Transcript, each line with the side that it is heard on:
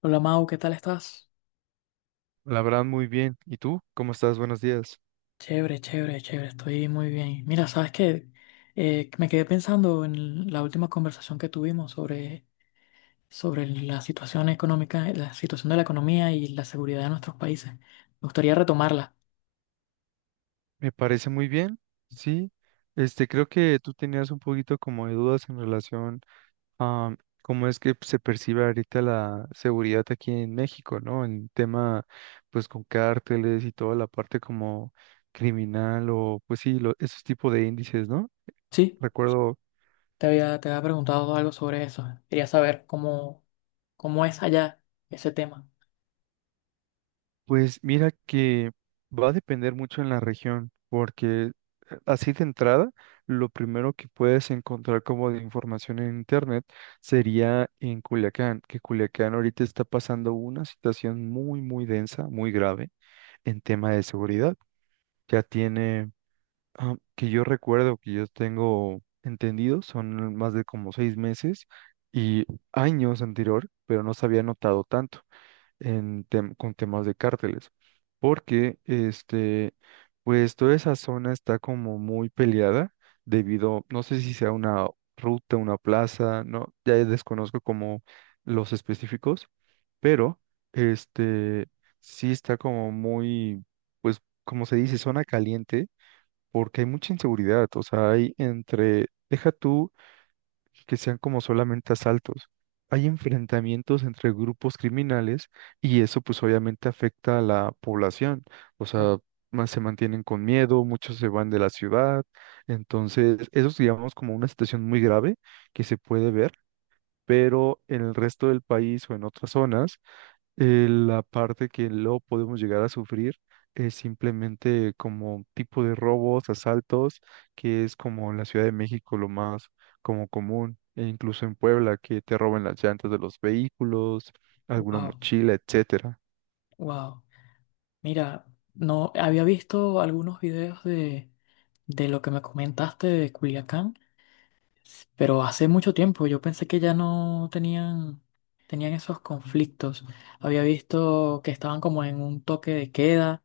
left: Hola Mau, ¿qué tal estás?
right: La verdad, muy bien. ¿Y tú? ¿Cómo estás? Buenos días.
left: Chévere, chévere, chévere, estoy muy bien. Mira, ¿sabes qué? Me quedé pensando en la última conversación que tuvimos sobre la situación económica, la situación de la economía y la seguridad de nuestros países. Me gustaría retomarla.
right: Me parece muy bien. Sí. Creo que tú tenías un poquito como de dudas en relación a cómo es que se percibe ahorita la seguridad aquí en México, ¿no? En tema, pues, con cárteles y toda la parte como criminal o, pues sí, esos tipos de índices, ¿no?
left: Sí,
right: Recuerdo.
left: te había preguntado algo sobre eso. Quería saber cómo es allá ese tema.
right: Pues mira que va a depender mucho en la región, porque así de entrada, lo primero que puedes encontrar como de información en internet sería en Culiacán, que Culiacán ahorita está pasando una situación muy, muy densa, muy grave en tema de seguridad. Ya tiene, que yo recuerdo, que yo tengo entendido, son más de como 6 meses y años anterior, pero no se había notado tanto con temas de cárteles, porque pues toda esa zona está como muy peleada debido, no sé si sea una ruta, una plaza, no, ya desconozco como los específicos, pero este sí está como muy, pues como se dice, zona caliente, porque hay mucha inseguridad, o sea, hay entre, deja tú que sean como solamente asaltos. Hay enfrentamientos entre grupos criminales y eso pues obviamente afecta a la población. O sea, más se mantienen con miedo, muchos se van de la ciudad. Entonces, eso es digamos como una situación muy grave que se puede ver, pero en el resto del país o en otras zonas la parte que lo podemos llegar a sufrir es simplemente como tipo de robos, asaltos, que es como en la Ciudad de México lo más como común, e incluso en Puebla, que te roban las llantas de los vehículos, alguna
left: Wow,
right: mochila, etcétera.
left: wow. Mira, no había visto algunos videos de lo que me comentaste de Culiacán. Pero hace mucho tiempo yo pensé que ya no tenían esos conflictos. Había visto que estaban como en un toque de queda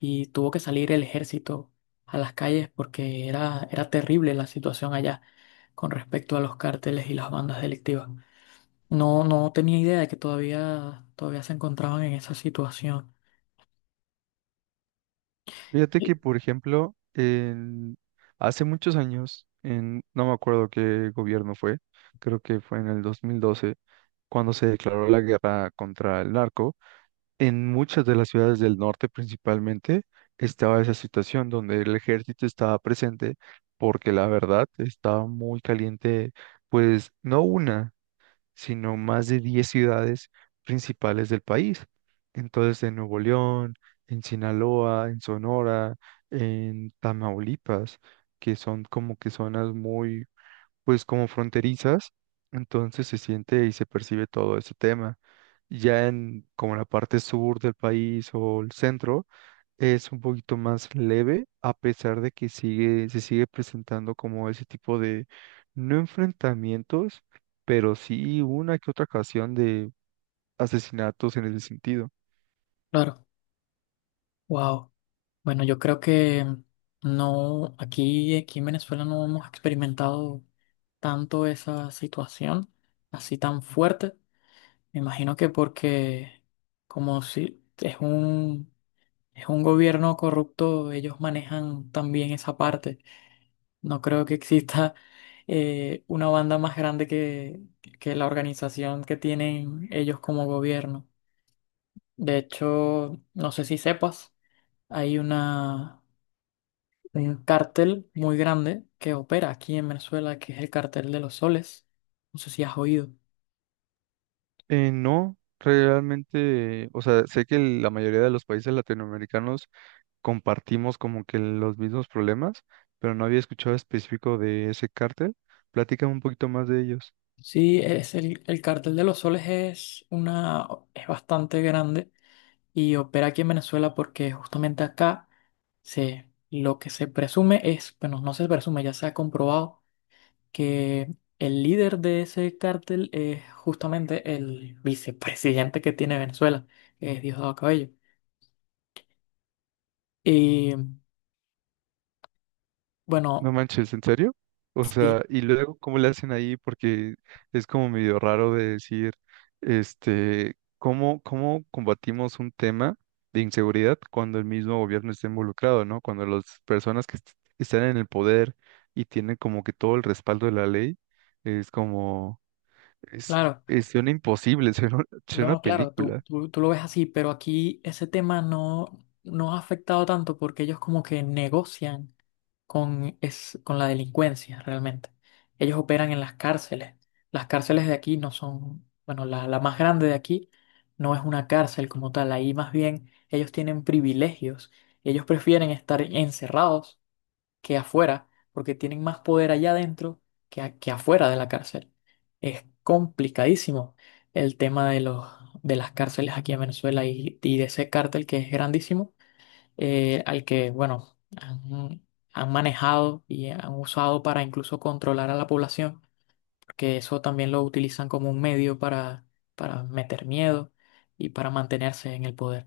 left: y tuvo que salir el ejército a las calles porque era terrible la situación allá con respecto a los cárteles y las bandas delictivas. No, no tenía idea de que todavía se encontraban en esa situación.
right: Fíjate
left: Y-
right: que, por ejemplo, hace muchos años, no me acuerdo qué gobierno fue, creo que fue en el 2012, cuando se declaró la guerra contra el narco. En muchas de las ciudades del norte principalmente estaba esa situación donde el ejército estaba presente porque la verdad estaba muy caliente, pues no una, sino más de 10 ciudades principales del país. Entonces en Nuevo León, en Sinaloa, en Sonora, en Tamaulipas, que son como que zonas muy pues como fronterizas, entonces se siente y se percibe todo ese tema. Ya en como la parte sur del país o el centro es un poquito más leve, a pesar de que sigue, se sigue presentando como ese tipo de, no enfrentamientos, pero sí una que otra ocasión de asesinatos en ese sentido.
left: Claro, wow. Bueno, yo creo que no, aquí en Venezuela no hemos experimentado tanto esa situación así tan fuerte. Me imagino que porque como si es un gobierno corrupto, ellos manejan también esa parte. No creo que exista una banda más grande que la organización que tienen ellos como gobierno. De hecho, no sé si sepas, hay una. Hay un cártel muy grande que opera aquí en Venezuela, que es el cártel de los soles. No sé si has oído.
right: No, realmente, o sea, sé que la mayoría de los países latinoamericanos compartimos como que los mismos problemas, pero no había escuchado específico de ese cártel. Platícame un poquito más de ellos.
left: Sí, es el cártel de los soles es bastante grande y opera aquí en Venezuela porque justamente acá lo que se presume es, bueno, no se presume, ya se ha comprobado que el líder de ese cártel es justamente el vicepresidente que tiene Venezuela, que es Diosdado Cabello. Y bueno,
right: No manches, ¿en serio? O
left: sí,
right: sea, y luego, ¿cómo le hacen ahí? Porque es como medio raro de decir, ¿cómo combatimos un tema de inseguridad cuando el mismo gobierno está involucrado, ¿no? Cuando las personas que están en el poder y tienen como que todo el respaldo de la ley, es como, es,
left: claro.
right: es- suena imposible. Suena a
left: No, claro, tú,
right: película.
left: tú, tú lo ves así, pero aquí ese tema no ha afectado tanto porque ellos como que negocian con la delincuencia realmente. Ellos operan en las cárceles. Las cárceles de aquí no son, bueno, la más grande de aquí no es una cárcel como tal. Ahí más bien ellos tienen privilegios. Ellos prefieren estar encerrados que afuera, porque tienen más poder allá adentro que afuera de la cárcel. Es complicadísimo el tema de de las cárceles aquí en Venezuela y de ese cártel que es grandísimo, al que, bueno, han manejado y han usado para incluso controlar a la población, porque eso también lo utilizan como un medio para meter miedo y para mantenerse en el poder.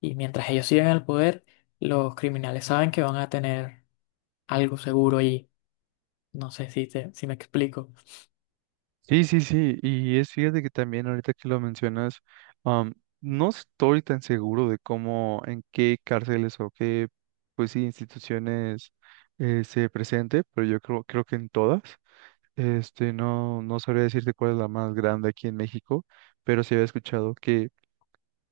left: Y mientras ellos sigan el poder, los criminales saben que van a tener algo seguro allí. No sé si me explico.
right: Sí, sí, sí, y es fíjate que también ahorita que lo mencionas, am, no estoy tan seguro de cómo, en qué cárceles o qué, pues sí, instituciones se presente, pero yo creo que en todas. No, no sabría decirte cuál es la más grande aquí en México, pero sí había escuchado que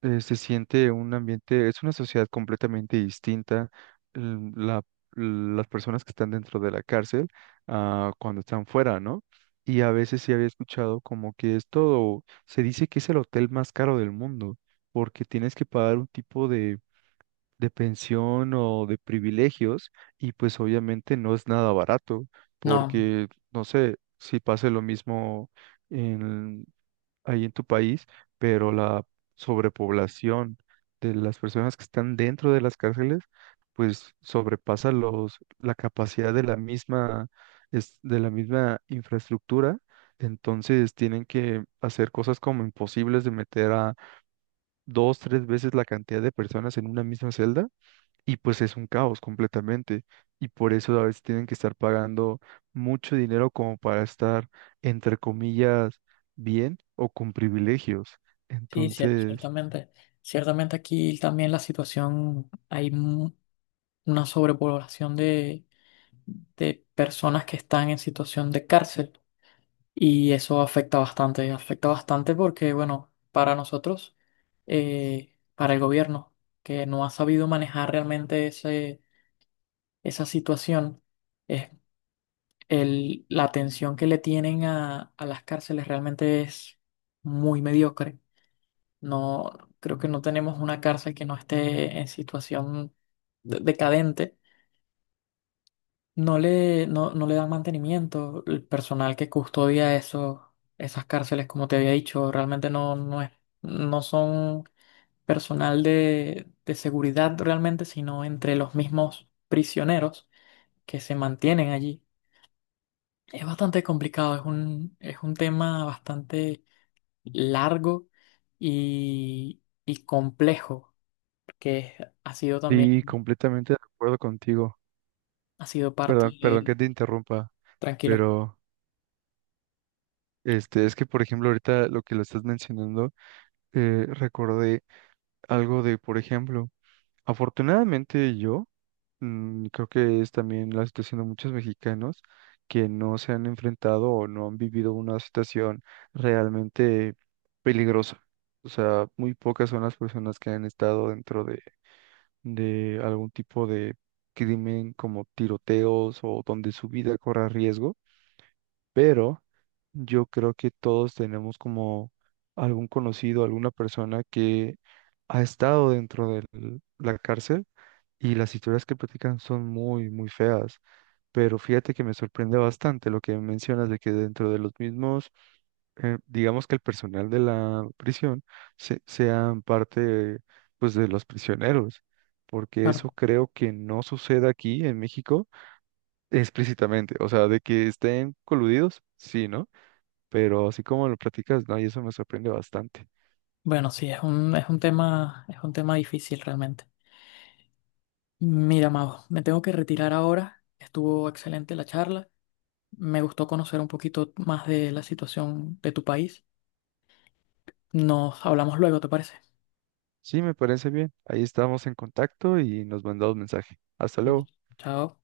right: se siente un ambiente, es una sociedad completamente distinta. l- La, las personas que están dentro de la cárcel a cuando están fuera, ¿no? Y a veces sí había escuchado como que es todo, se dice que es el hotel más caro del mundo, porque tienes que pagar un tipo de pensión o de privilegios, y pues obviamente no es nada barato,
left: No,
right: porque no sé si pase lo mismo ahí en tu país, pero la sobrepoblación de las personas que están dentro de las cárceles, pues sobrepasa la capacidad de la misma, de la misma infraestructura. Entonces tienen que hacer cosas como imposibles de meter a dos, tres veces la cantidad de personas en una misma celda y pues es un caos completamente. Y por eso a veces tienen que estar pagando mucho dinero como para estar, entre comillas, bien o con privilegios.
left: sí,
right: Entonces,
left: ciertamente. Ciertamente aquí también la situación, una sobrepoblación de personas que están en situación de cárcel y eso afecta bastante. Afecta bastante porque, bueno, para nosotros, para el gobierno, que no ha sabido manejar realmente esa situación, es la atención que le tienen a las cárceles realmente es muy mediocre. No, creo que no tenemos una cárcel que no esté en situación decadente. No le dan mantenimiento. El personal que custodia esas cárceles, como te había dicho, realmente no es, no son personal de seguridad realmente, sino entre los mismos prisioneros que se mantienen allí. Es bastante complicado, es es un tema bastante largo y complejo. Ha sido
right: sí,
left: también,
right: completamente de acuerdo contigo.
left: ha sido parte
right: Perdón, perdón
left: de...
right: que te interrumpa,
left: Tranquilo.
right: pero es que, por ejemplo, ahorita lo que lo estás mencionando, recordé algo de, por ejemplo, afortunadamente yo. Creo que es también la situación de muchos mexicanos que no se han enfrentado o no han vivido una situación realmente peligrosa. O sea, muy pocas son las personas que han estado dentro de algún tipo de crimen como tiroteos o donde su vida corra riesgo, pero yo creo que todos tenemos como algún conocido, alguna persona que ha estado dentro de la cárcel y las historias que platican son muy, muy feas. Pero fíjate que me sorprende bastante lo que mencionas de que dentro de los mismos, digamos que el personal de la prisión sean parte, pues, de los prisioneros, porque
left: Claro.
right: eso creo que no sucede aquí en México explícitamente. O sea, de que estén coludidos, sí, ¿no? Pero así como lo platicas, no, y eso me sorprende bastante.
left: Bueno, sí, es es un tema difícil realmente. Mira, Mago, me tengo que retirar ahora. Estuvo excelente la charla. Me gustó conocer un poquito más de la situación de tu país. Nos hablamos luego, ¿te parece?
right: Sí, me parece bien. Ahí estamos en contacto y nos mandamos mensaje. Hasta luego.
left: Chao.